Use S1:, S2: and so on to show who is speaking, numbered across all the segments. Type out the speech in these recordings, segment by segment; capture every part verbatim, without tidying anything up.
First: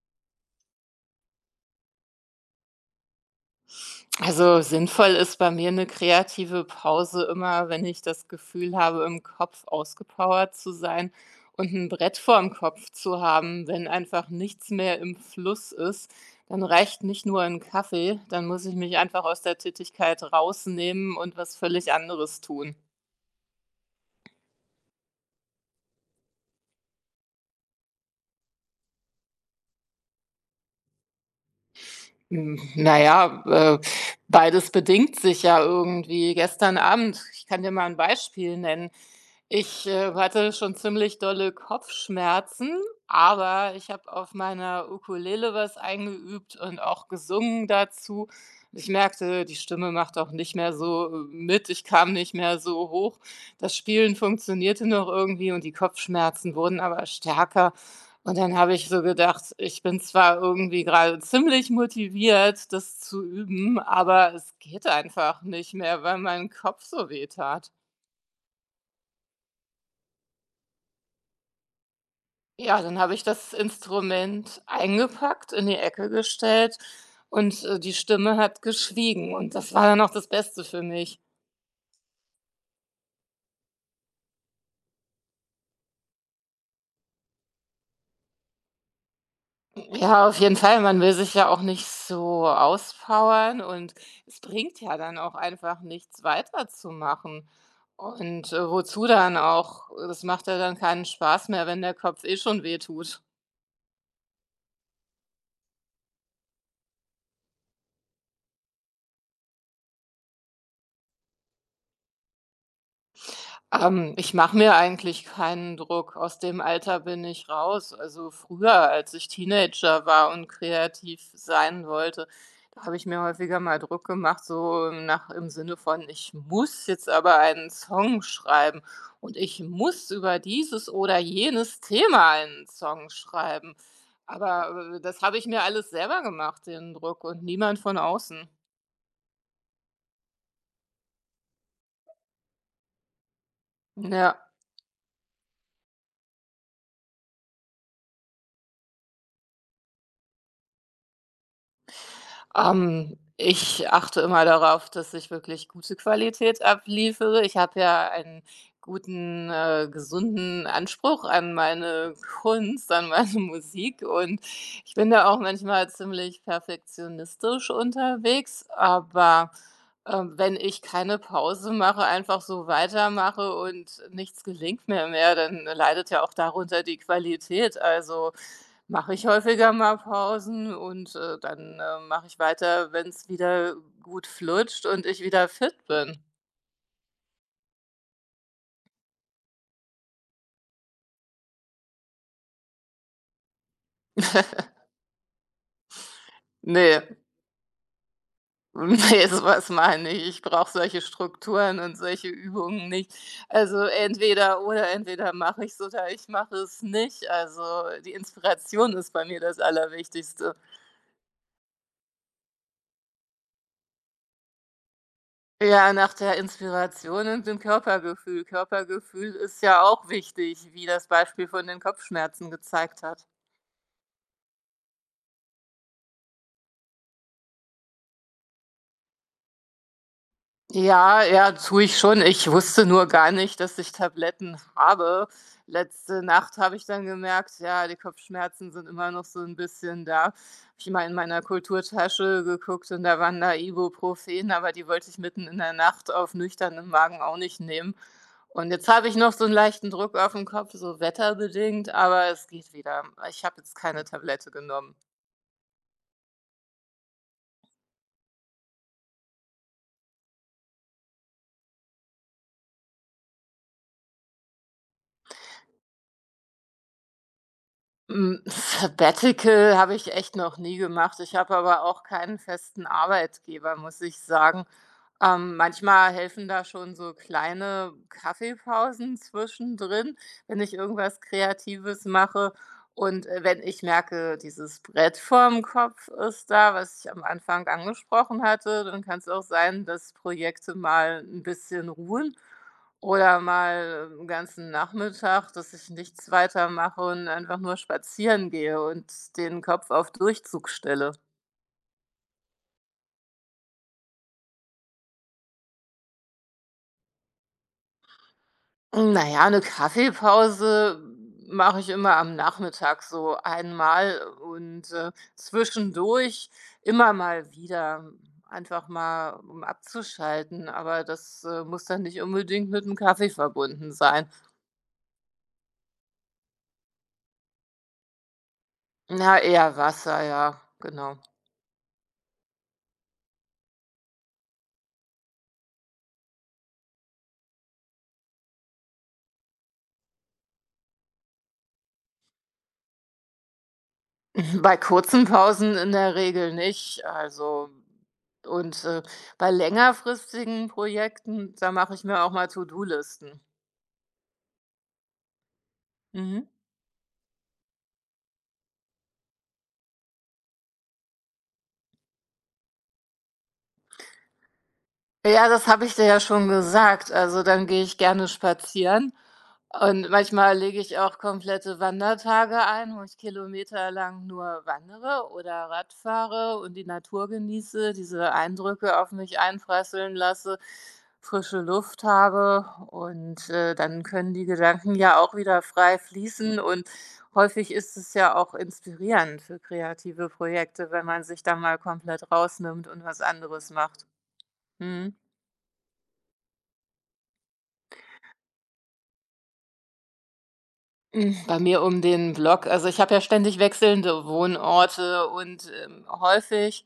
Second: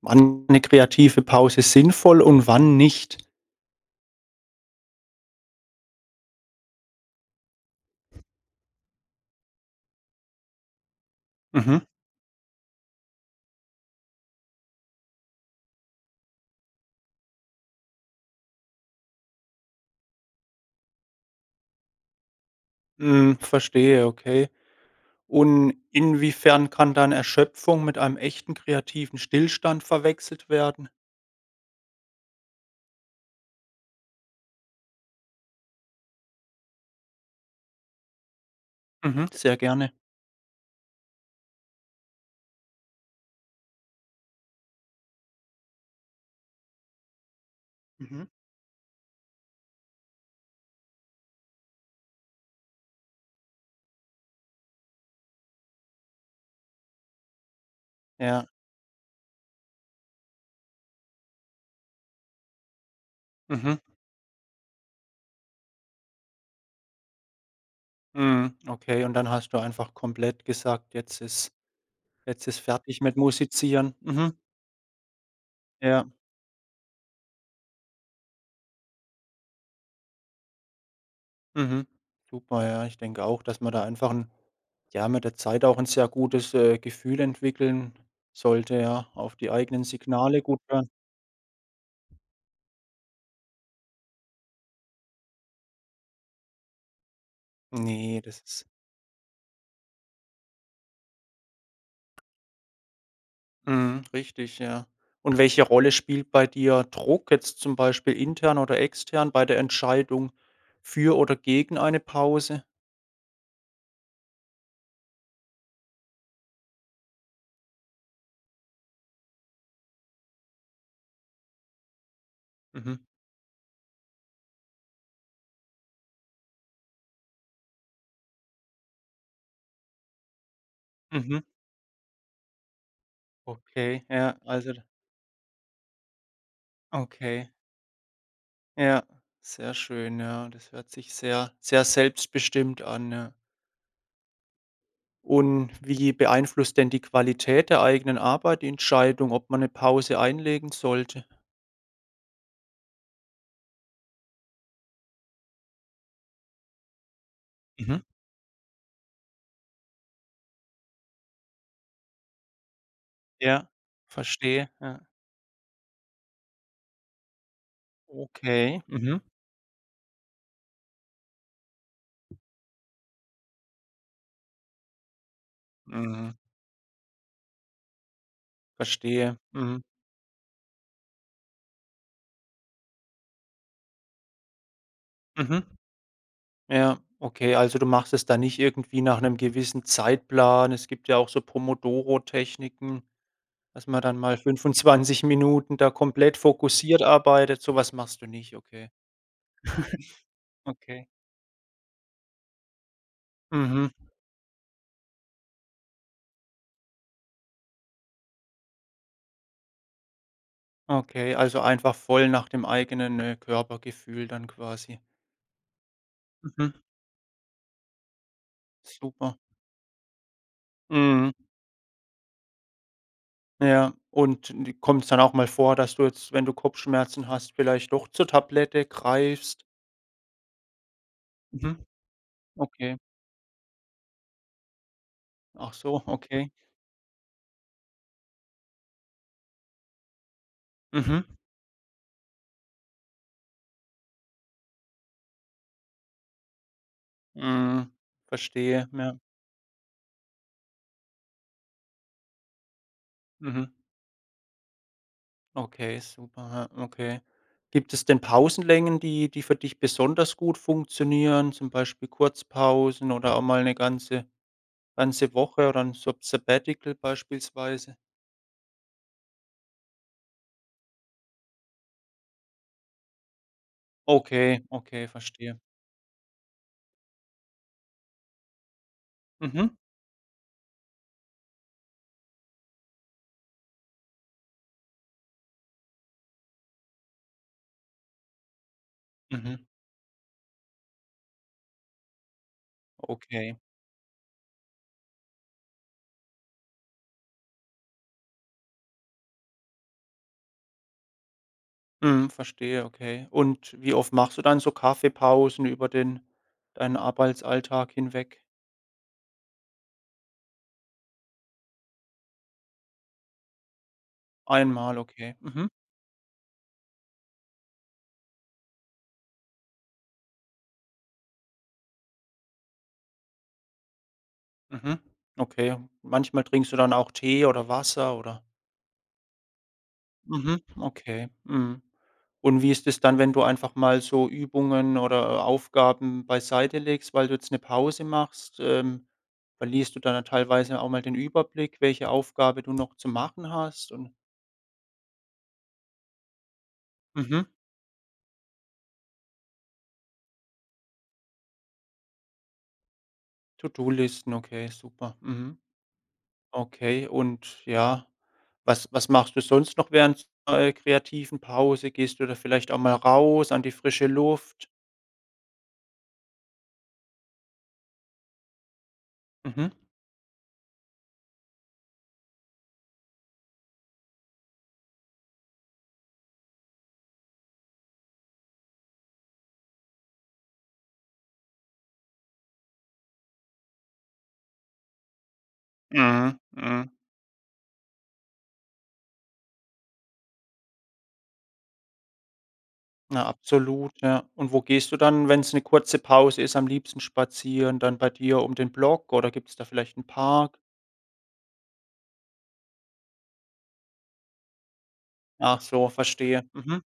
S1: Wann eine kreative Pause sinnvoll und wann nicht?
S2: Also, sinnvoll ist bei mir eine kreative Pause immer, wenn ich das Gefühl habe, im Kopf ausgepowert zu sein und
S1: Mhm.
S2: ein Brett vorm Kopf zu haben. Wenn einfach nichts mehr im Fluss ist, dann reicht nicht nur ein Kaffee, dann muss ich mich einfach aus der Tätigkeit rausnehmen und was völlig anderes tun.
S1: Hm, verstehe, okay. Und inwiefern kann dann Erschöpfung mit einem echten kreativen Stillstand verwechselt werden?
S2: Hm, na ja, äh, beides bedingt sich ja irgendwie. Gestern Abend ich kann dir mal ein Beispiel nennen.
S1: Mhm. Sehr
S2: Ich,
S1: gerne.
S2: äh, hatte schon ziemlich dolle Kopfschmerzen, aber ich habe auf meiner Ukulele was eingeübt und auch gesungen
S1: Mhm.
S2: dazu. Ich merkte, die Stimme macht auch nicht mehr so äh, mit, ich kam nicht mehr so hoch. Das Spielen funktionierte noch irgendwie und die Kopfschmerzen wurden aber stärker. Und
S1: Ja.
S2: dann habe ich so gedacht, ich bin zwar irgendwie gerade ziemlich motiviert, das zu
S1: Mhm.
S2: üben, aber es geht einfach nicht mehr, weil mein Kopf so weh tat.
S1: Mhm, okay, und dann hast du einfach komplett gesagt: „Jetzt ist jetzt ist
S2: Ja, dann
S1: fertig
S2: habe
S1: mit
S2: ich das
S1: Musizieren.“ Mhm.
S2: Instrument eingepackt, in die
S1: Ja.
S2: Ecke gestellt und, äh, die Stimme hat geschwiegen und das war dann auch das Beste für mich.
S1: Mhm. Super, ja. Ich denke auch, dass man da einfach 'n Ja, mit der Zeit auch ein sehr gutes, äh, Gefühl entwickeln sollte, ja, auf die eigenen
S2: Ja, auf
S1: Signale
S2: jeden
S1: gut
S2: Fall,
S1: hören.
S2: man will sich ja auch nicht so auspowern und es bringt ja dann auch einfach nichts weiterzumachen.
S1: Ne, das
S2: Und,
S1: ist
S2: äh, wozu dann auch? Das macht ja dann keinen Spaß mehr, wenn der Kopf eh schon wehtut.
S1: mhm, richtig, ja. Und welche Rolle spielt bei dir Druck jetzt zum Beispiel intern oder extern bei der Entscheidung für oder gegen eine Pause?
S2: Ähm, ich mache mir eigentlich keinen Druck. Aus dem Alter bin ich raus. Also früher, als ich Teenager war und kreativ sein wollte, da habe
S1: Mhm,
S2: ich mir häufiger mal Druck gemacht, so nach im Sinne von, ich muss jetzt aber einen Song schreiben und ich muss über dieses oder
S1: mhm,
S2: jenes Thema einen Song schreiben.
S1: okay, ja, also
S2: Aber äh, das habe ich mir alles selber gemacht, den Druck und
S1: okay,
S2: niemand von außen.
S1: ja, sehr schön, ja. Das hört sich sehr sehr selbstbestimmt an, ja.
S2: Ja.
S1: Und wie beeinflusst denn die Qualität der eigenen Arbeit die Entscheidung, ob man eine Pause einlegen sollte?
S2: Ähm, ich achte immer darauf, dass ich wirklich gute Qualität abliefere. Ich habe
S1: Mhm.
S2: ja einen guten, äh, gesunden Anspruch an meine Kunst, an meine
S1: Ja,
S2: Musik und
S1: verstehe,
S2: ich
S1: ja.
S2: bin da auch manchmal ziemlich perfektionistisch unterwegs,
S1: Okay, mhm,
S2: aber, ähm, wenn ich keine Pause mache, einfach so weitermache und nichts gelingt mir mehr, dann leidet ja auch
S1: mhm,
S2: darunter die Qualität. Also, mache ich
S1: verstehe,
S2: häufiger
S1: mhm,
S2: mal Pausen und, äh, dann, äh, mache ich weiter, wenn es wieder gut flutscht und ich wieder
S1: mhm.
S2: fit bin.
S1: Ja, okay, also du machst es dann nicht irgendwie nach einem gewissen Zeitplan. Es gibt ja auch so Pomodoro-Techniken, dass man dann mal fünfundzwanzig Minuten da komplett fokussiert
S2: Ne,
S1: arbeitet. So was machst du nicht, okay,
S2: ne, so was meine ich. Ich brauche solche
S1: okay.
S2: Strukturen und solche Übungen nicht. Also,
S1: Mhm.
S2: entweder oder, entweder mache ich ich's oder ich mache es nicht. Also, die Inspiration ist bei mir das Allerwichtigste.
S1: Okay, also einfach voll nach dem eigenen, äh, Körpergefühl dann quasi.
S2: Ja, nach der
S1: Mhm.
S2: Inspiration und dem Körpergefühl. Körpergefühl
S1: Super.
S2: ist ja auch wichtig, wie das
S1: Mhm.
S2: Beispiel von den Kopfschmerzen gezeigt hat.
S1: Ja, und kommt es dann auch mal vor, dass du jetzt, wenn du Kopfschmerzen hast, vielleicht doch zur Tablette greifst?
S2: Ja, ja, tue
S1: Mhm.
S2: ich schon. Ich wusste
S1: Okay.
S2: nur gar nicht, dass ich Tabletten habe.
S1: Ach so,
S2: Letzte
S1: okay.
S2: Nacht habe ich dann gemerkt, ja, die Kopfschmerzen sind immer noch so 'n bisschen da. Habe ich mal in
S1: Mhm.
S2: meiner Kulturtasche geguckt und da waren da Ibuprofen, aber die wollte ich mitten in der Nacht auf nüchternen Magen auch nicht
S1: Mhm.
S2: nehmen. Und jetzt
S1: Verstehe,
S2: habe ich
S1: ja.
S2: noch so 'n leichten Druck aufm Kopf, so wetterbedingt, aber es geht wieder. Ich habe
S1: Mhm.
S2: jetzt keine Tablette genommen.
S1: Okay, super, ja, okay. Gibt es denn Pausenlängen, die die für dich besonders gut funktionieren, zum Beispiel Kurzpausen oder auch mal eine ganze Ganze Woche oder 'n Sab Sabbatical beispielsweise?
S2: Hm, Sabbatical habe ich echt noch nie gemacht. Ich habe aber auch keinen festen Arbeitgeber, muss ich
S1: Okay,
S2: sagen.
S1: okay,
S2: Ähm,
S1: verstehe.
S2: manchmal helfen da schon so kleine Kaffeepausen
S1: Mhm,
S2: zwischendrin, wenn ich irgendwas Kreatives mache. Und, äh, wenn ich merke, dieses Brett vorm Kopf ist da, was ich am Anfang angesprochen hatte, dann kann es auch
S1: mhm,
S2: sein, dass Projekte mal ein bisschen ruhen. Oder
S1: okay.
S2: mal 'n ganzen Nachmittag, dass ich nichts weiter mache und einfach nur spazieren gehe und den Kopf auf Durchzug stelle.
S1: Mhm, verstehe, okay. Und wie oft machst du dann so Kaffeepausen über den deinen Arbeitsalltag hinweg?
S2: Na ja, 'ne Kaffeepause mache ich immer am Nachmittag so einmal und,
S1: Einmal,
S2: äh,
S1: okay. Mhm,
S2: zwischendurch immer mal wieder, um einfach mal, um abzuschalten, aber das, äh, muss dann nicht unbedingt mit 'm Kaffee verbunden sein.
S1: mhm, okay. Manchmal trinkst du dann auch Tee oder Wasser oder
S2: Na, eher Wasser, ja,
S1: mhm,
S2: genau.
S1: okay, mhm. Und wie ist es dann, wenn du einfach mal so Übungen oder Aufgaben beiseite legst, weil du jetzt eine Pause machst? Ähm, verlierst du dann teilweise auch mal den Überblick, welche Aufgabe du noch zu machen hast und
S2: Bei kurzen Pausen in der Regel nicht.
S1: mhm,
S2: Also und, äh, bei längerfristigen Projekten, da mache ich mir auch mal To-do-Listen.
S1: To-do-Listen, okay, super, mhm.
S2: Mhm.
S1: Okay, und ja, was was machst du sonst noch während so einer äh, kreativen Pause? Gehst du da vielleicht auch mal raus an die frische Luft?
S2: Ja, das habe ich dir ja schon gesagt. Also, dann gehe ich gerne spazieren.
S1: Mhm.
S2: Und manchmal lege ich auch komplette Wandertage ein, wo ich kilometerlang nur wandere oder Rad fahre und die Natur genieße, diese Eindrücke auf mich einprasseln lasse, frische Luft habe und, äh, dann können die Gedanken ja auch wieder frei
S1: Mhm,
S2: fließen
S1: mhm.
S2: und häufig ist es ja auch inspirierend für kreative Projekte, wenn man sich da mal komplett rausnimmt und was
S1: Na,
S2: anderes
S1: absolut,
S2: macht.
S1: ja. Und wo gehst du
S2: Mhm.
S1: dann, wenn es 'ne kurze Pause ist, am liebsten spazieren? Dann bei dir um den Block oder gibt's da vielleicht 'n Park?
S2: Hm, bei mir um den Block. Also, ich habe ja ständig wechselnde Wohnorte
S1: Ach
S2: und,
S1: so,
S2: ähm,
S1: verstehe. Mhm,
S2: häufig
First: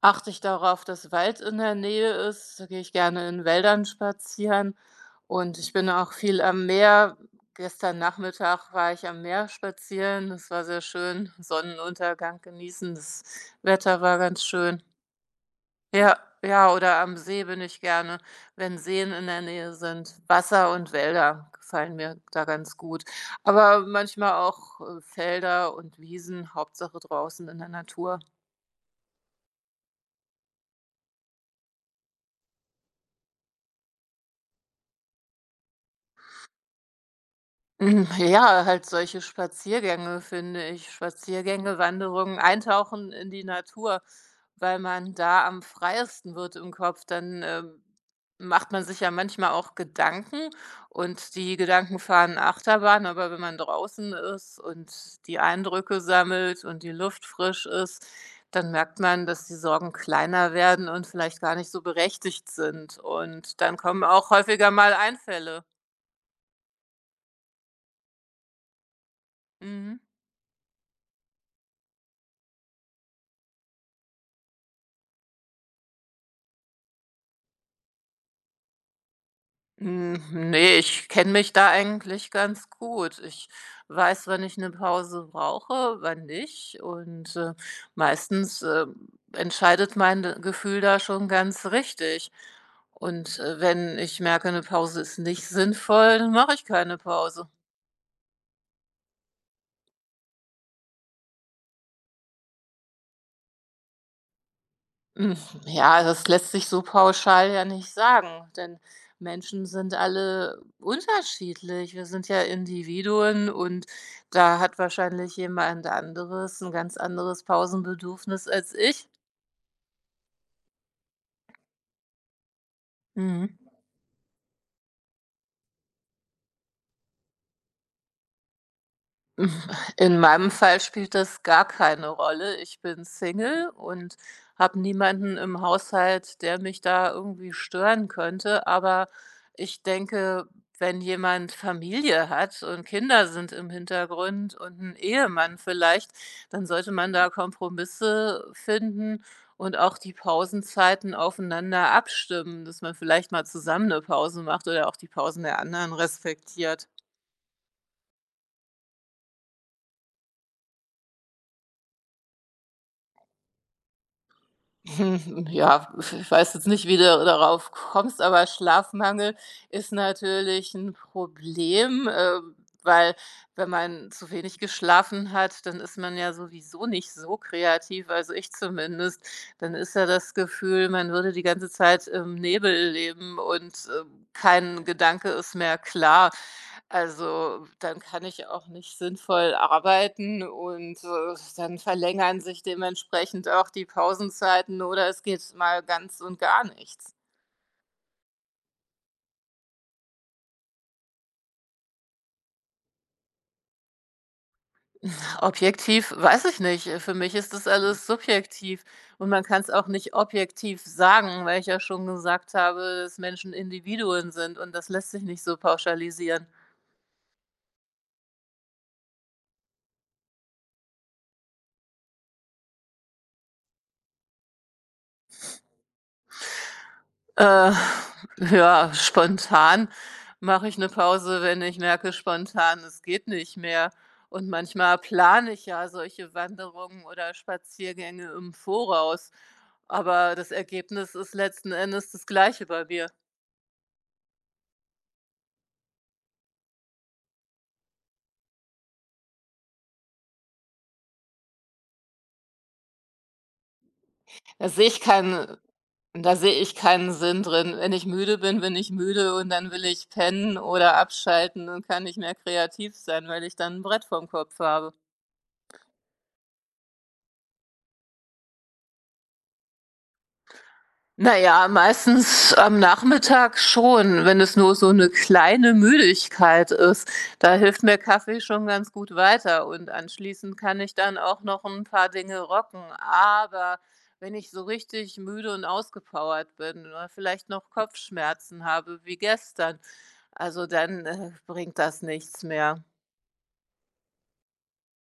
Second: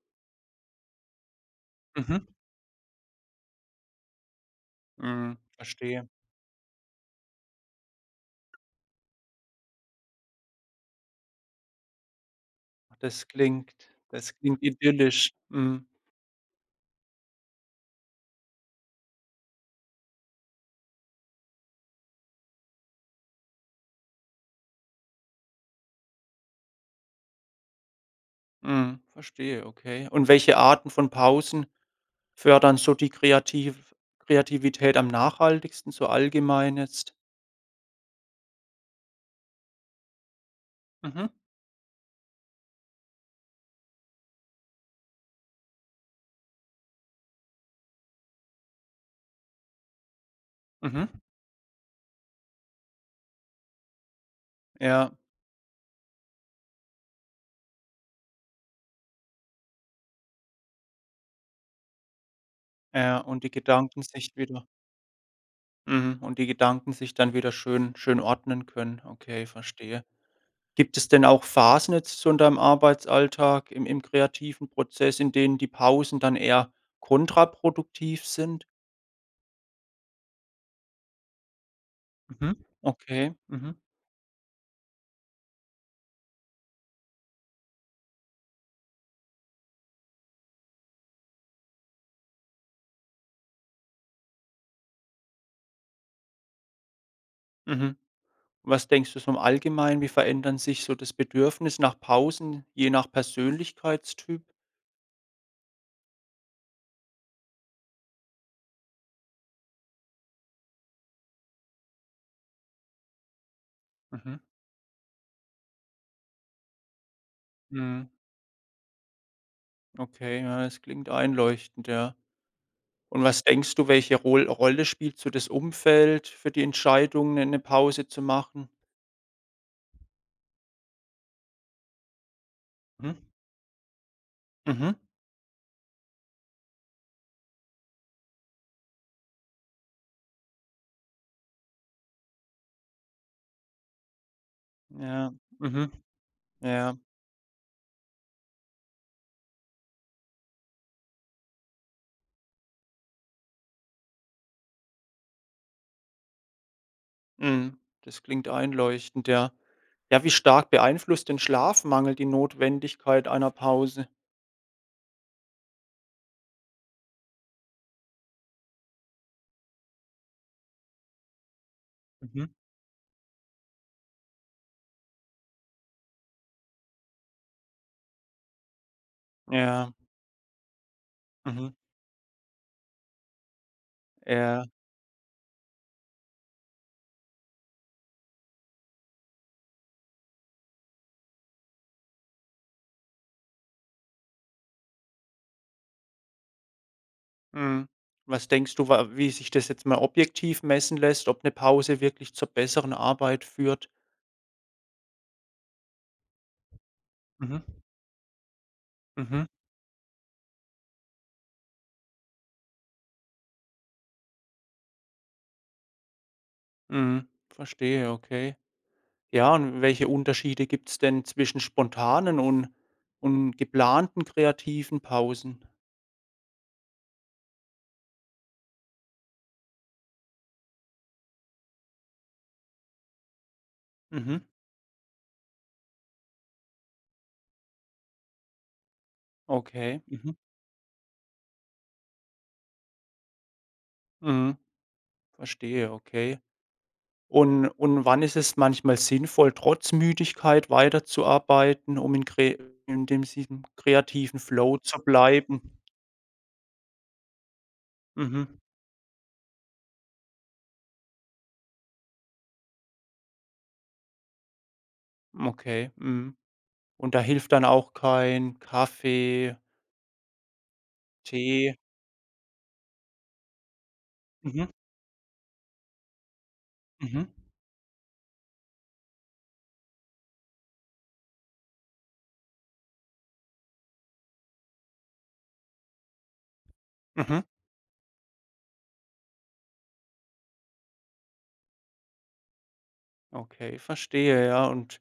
S2: achte ich darauf, dass Wald in der Nähe
S1: mhm,
S2: ist. Da gehe ich gerne in Wäldern spazieren
S1: mhm,
S2: und ich bin
S1: verstehe.
S2: auch viel am Meer. Gestern Nachmittag war ich am Meer spazieren. Das war sehr schön. Sonnenuntergang genießen. Das
S1: Das klingt
S2: Wetter war
S1: das
S2: ganz
S1: klingt
S2: schön.
S1: idyllisch. Mhm,
S2: Ja, ja, oder am See bin ich gerne, wenn Seen in der Nähe sind. Wasser und Wälder gefallen mir da ganz gut. Aber manchmal auch, äh, Felder und Wiesen, Hauptsache draußen in der Natur.
S1: mhm, verstehe, okay. Und welche Arten von Pausen fördern so die kreativ Kreativität am nachhaltigsten, so allgemein jetzt?
S2: Hm, ja, halt solche Spaziergänge, finde ich.
S1: Mhm,
S2: Spaziergänge, Wanderungen, eintauchen in die Natur, weil man da am freiesten wird im Kopf. Dann, ähm, macht man sich ja manchmal auch Gedanken
S1: mhm,
S2: und die Gedanken fahren Achterbahn, aber wenn man draußen ist und
S1: ja,
S2: die Eindrücke sammelt und die Luft frisch ist, dann merkt man, dass die Sorgen kleiner werden und vielleicht gar nicht so berechtigt sind.
S1: ja, und die
S2: Und dann
S1: Gedanken
S2: kommen auch
S1: sich wieder
S2: häufiger mal Einfälle.
S1: mhm, und die Gedanken sich dann wieder schön schön ordnen können. Okay,
S2: Mhm.
S1: verstehe. Gibt es denn auch Phasen jetzt so in deinem Arbeitsalltag im im kreativen Prozess, in denen die Pausen dann eher kontraproduktiv sind?
S2: Hm, ne, ich kenne mich da eigentlich
S1: Mhm.
S2: ganz gut.
S1: Okay,
S2: Ich
S1: mhm,
S2: weiß, wann ich eine Pause brauche, wann nicht und, äh, meistens, ähm, entscheidet mein d Gefühl da schon ganz richtig. Und, äh, wenn ich merke, eine Pause ist nicht sinnvoll, dann mache ich keine Pause.
S1: mhm. Was denkst du so im Allgemeinen, wie verändern sich so das Bedürfnis nach Pausen je nach Persönlichkeitstyp?
S2: Hm, ja, das lässt sich so pauschal ja nicht sagen, denn Menschen sind alle unterschiedlich. Wir sind ja Individuen und
S1: Mhm.
S2: da hat wahrscheinlich jemand anderes ein ganz anderes
S1: Mhm,
S2: Pausenbedürfnis als ich.
S1: okay, ja, das klingt einleuchtend, ja. Und was
S2: Mhm.
S1: denkst du, welche Rol Rolle spielt so das Umfeld für die Entscheidung, ne, eine Pause zu machen?
S2: In meinem Fall spielt das gar keine Rolle. Ich bin
S1: Mhm.
S2: Single und habe
S1: Mhm.
S2: niemanden im Haushalt, der mich da irgendwie stören könnte. Aber ich denke, wenn jemand Familie hat und Kinder sind im Hintergrund und ein
S1: Ja.
S2: Ehemann
S1: Mhm.
S2: vielleicht, dann sollte
S1: Ja.
S2: man da Kompromisse finden und auch die Pausenzeiten aufeinander abstimmen, dass man vielleicht mal zusammen eine Pause macht oder auch die Pausen der anderen respektiert.
S1: Mhm. Das klingt einleuchtend, ja. Ja, wie stark beeinflusst den Schlafmangel die Notwendigkeit einer Pause?
S2: Hm, ja, ich weiß jetzt nicht, wie du darauf kommst, aber Schlafmangel ist natürlich ein Problem, äh,
S1: Mhm.
S2: weil wenn man zu wenig geschlafen hat, dann ist man ja sowieso nicht so kreativ, also ich zumindest. Dann
S1: Ja.
S2: ist ja das Gefühl, man würde die
S1: Mhm.
S2: ganze Zeit im Nebel leben und, ähm,
S1: Ja.
S2: kein Gedanke ist mehr klar. Also, dann kann ich auch nicht sinnvoll arbeiten und, äh, dann verlängern sich dementsprechend auch die Pausenzeiten oder es geht mal ganz und gar nichts.
S1: Mhm. Was denkst du, wa wie sich das jetzt mal objektiv messen lässt, ob eine Pause wirklich zur besseren Arbeit führt?
S2: Objektiv weiß ich nicht. Äh, für mich ist
S1: Mhm.
S2: das alles subjektiv und man
S1: Mhm.
S2: kann es auch nicht objektiv sagen, weil ich ja schon gesagt habe, dass Menschen Individuen sind und das lässt sich nicht so pauschalisieren.
S1: Mhm. Verstehe, okay. Ja, und welche Unterschiede gibt's denn zwischen spontanen und und geplanten kreativen Pausen?
S2: Äh, ja, spontan mache ich 'ne Pause, wenn ich merke spontan, es geht nicht mehr.
S1: Mhm,
S2: Und manchmal plane ich ja solche Wanderungen oder Spaziergänge im Voraus,
S1: okay.
S2: aber
S1: Mhm,
S2: das Ergebnis ist letzten Endes das Gleiche bei mir.
S1: mhm, verstehe, okay. Und und wann ist es manchmal sinnvoll, trotz Müdigkeit weiterzuarbeiten, um in kre in dem diesem kreativen
S2: Da
S1: Flow
S2: sehe
S1: zu
S2: ich keinen
S1: bleiben?
S2: da sehe ich keinen Sinn drin. Wenn ich müde
S1: Mhm,
S2: bin, bin ich müde und dann will ich pennen oder abschalten und kann nicht mehr kreativ sein, weil ich dann 'n Brett vorm Kopf habe.
S1: okay, mhm. Und da hilft dann auch kein Kaffee,
S2: Na ja,
S1: Tee?
S2: meistens am Nachmittag schon, wenn es
S1: Mhm,
S2: nur so 'ne kleine Müdigkeit ist.
S1: mhm,
S2: Da hilft mir Kaffee schon ganz gut weiter und anschließend kann ich dann auch noch 'n paar Dinge rocken. Aber wenn ich so richtig müde und ausgepowert bin oder
S1: mhm.
S2: vielleicht noch Kopfschmerzen habe wie gestern, also dann, äh, bringt das nichts mehr.
S1: Okay, verstehe, ja. Und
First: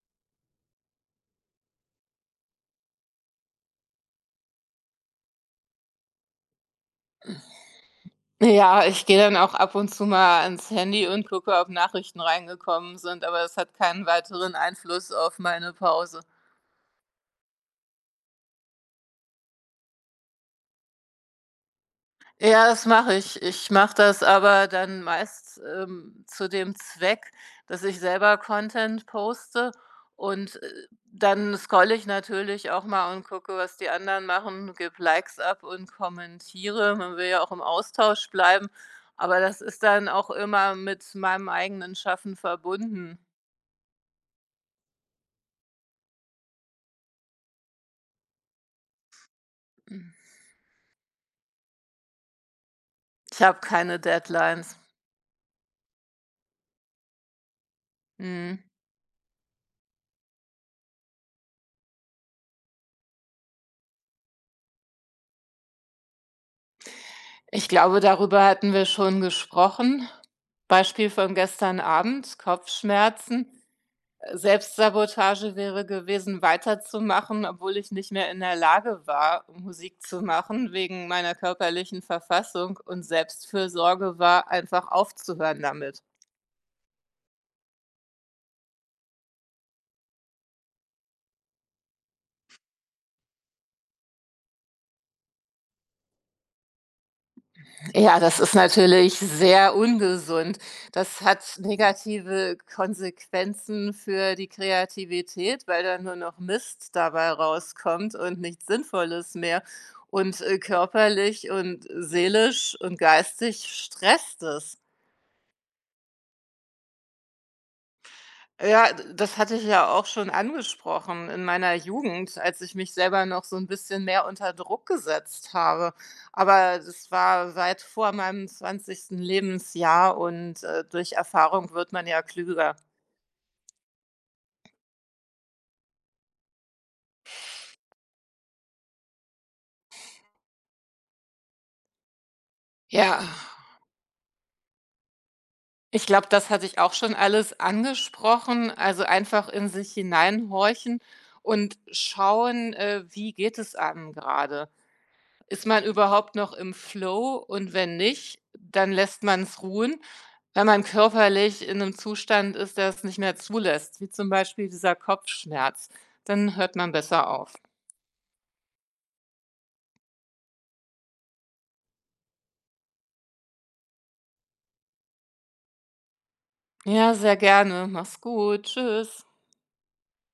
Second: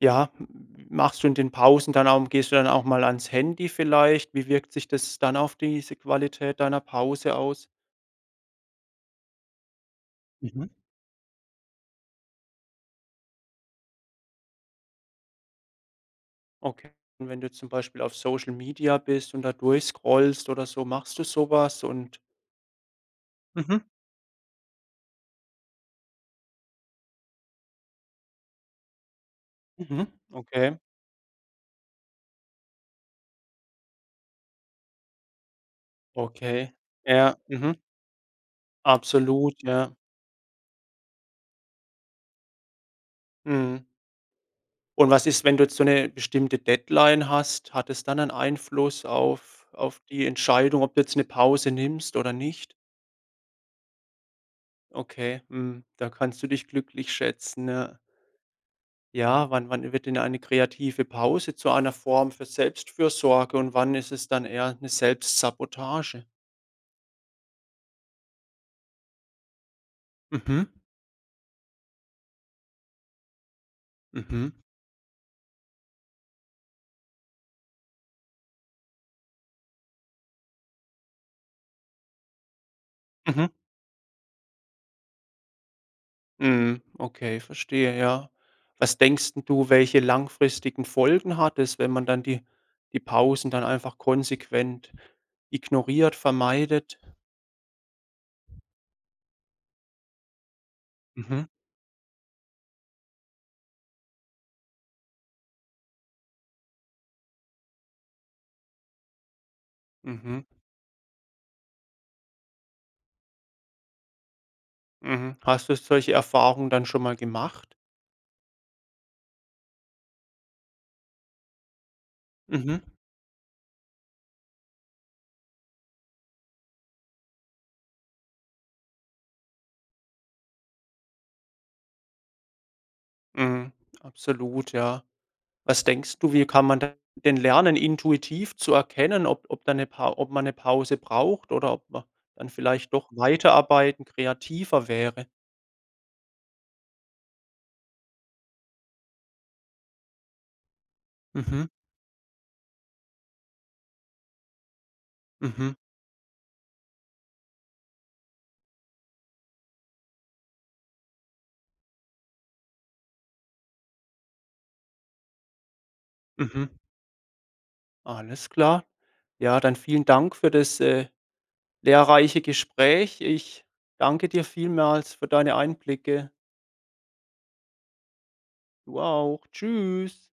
S1: Ja, m machst du in den Pausen dann auch gehst du dann auch mal ans Handy vielleicht? Wie wirkt sich das dann auf diese Qualität deiner Pause aus?
S2: Ja, ich gehe dann auch ab und zu mal
S1: Mhm.
S2: ans Handy und gucke, ob Nachrichten reingekommen sind, aber das hat keinen weiteren Einfluss auf meine Pause.
S1: Okay, und wenn du zum Beispiel auf Social Media bist und da durchscrollst oder so, machst du sowas? Und
S2: Ja, das mache ich. Ich
S1: mhm,
S2: mache das aber dann meist, ähm, zu dem Zweck, dass ich selber Content poste
S1: mhm.
S2: und, äh,
S1: Okay,
S2: dann scrolle ich natürlich auch mal und gucke, was die anderen machen, gebe Likes ab und
S1: okay.
S2: kommentiere. Man will
S1: Ja,
S2: ja auch im
S1: mhm,
S2: Austausch bleiben, aber
S1: absolut,
S2: das ist
S1: ja.
S2: dann auch immer mit meinem eigenen Schaffen verbunden.
S1: Mhm. Und was ist, wenn du jetzt so eine bestimmte Deadline hast? Hat es dann einen Einfluss auf auf die Entscheidung, ob du jetzt eine Pause nimmst oder nicht?
S2: Ich habe keine Deadlines.
S1: Okay, mhm, da kannst du dich glücklich schätzen, ja.
S2: Mhm.
S1: Ja, wann wann wird denn eine kreative Pause zu einer Form für Selbstfürsorge und wann ist es dann eher eine Selbstsabotage?
S2: Ich glaube, darüber hatten wir schon gesprochen.
S1: Mhm,
S2: Beispiel von gestern Abend, Kopfschmerzen. Äh,
S1: mhm,
S2: Selbstsabotage wäre gewesen, weiterzumachen, obwohl ich nicht mehr in der Lage war, Musik zu machen, wegen meiner körperlichen Verfassung. Und
S1: mhm,
S2: Selbstfürsorge war einfach aufzuhören damit.
S1: mhm, okay, verstehe, ja. Was denkst 'n du, welche langfristigen Folgen hat es, wenn man dann die die Pausen dann einfach konsequent ignoriert, vermeidet?
S2: Ja, das ist natürlich sehr ungesund. Das hat
S1: Mhm,
S2: negative Konsequenzen für die Kreativität, weil da nur noch Mist dabei rauskommt und nichts Sinnvolles mehr. Und
S1: mhm,
S2: äh, körperlich und seelisch und geistig stresst es.
S1: mhm. Hast du solche Erfahrungen dann schon mal gemacht?
S2: Ja, d das hatte ich ja auch schon angesprochen in meiner Jugend, als ich
S1: Mhm.
S2: mich selber noch so ein bisschen mehr unter Druck gesetzt habe. Aber das war weit vor meinem zwanzigsten Lebensjahr und, äh, durch Erfahrung wird man ja klüger.
S1: Mhm. Absolut, ja. Was denkst du, wie kann man da denn lernen, intuitiv zu erkennen, ob ob da 'ne Pau ob man eine Pause braucht oder ob man dann vielleicht doch
S2: Ja,
S1: weiterarbeiten kreativer wäre?
S2: ich glaube, das hatte ich auch schon alles angesprochen. Also, einfach in sich hineinhorchen
S1: Mhm,
S2: und schauen, äh, wie geht es einem gerade? Ist
S1: mhm,
S2: man überhaupt noch im Flow? Und wenn nicht, dann lässt man es ruhen. Wenn man körperlich in einem Zustand ist, der es nicht mehr zulässt, wie zum Beispiel dieser Kopfschmerz, dann
S1: mhm.
S2: hört man besser auf.
S1: Alles klar. Ja, dann vielen Dank für das, äh, lehrreiche Gespräch. Ich danke dir vielmals für deine Einblicke.
S2: Ja, sehr gerne. Mach's gut.
S1: Du
S2: Tschüss.
S1: auch. Tschüss.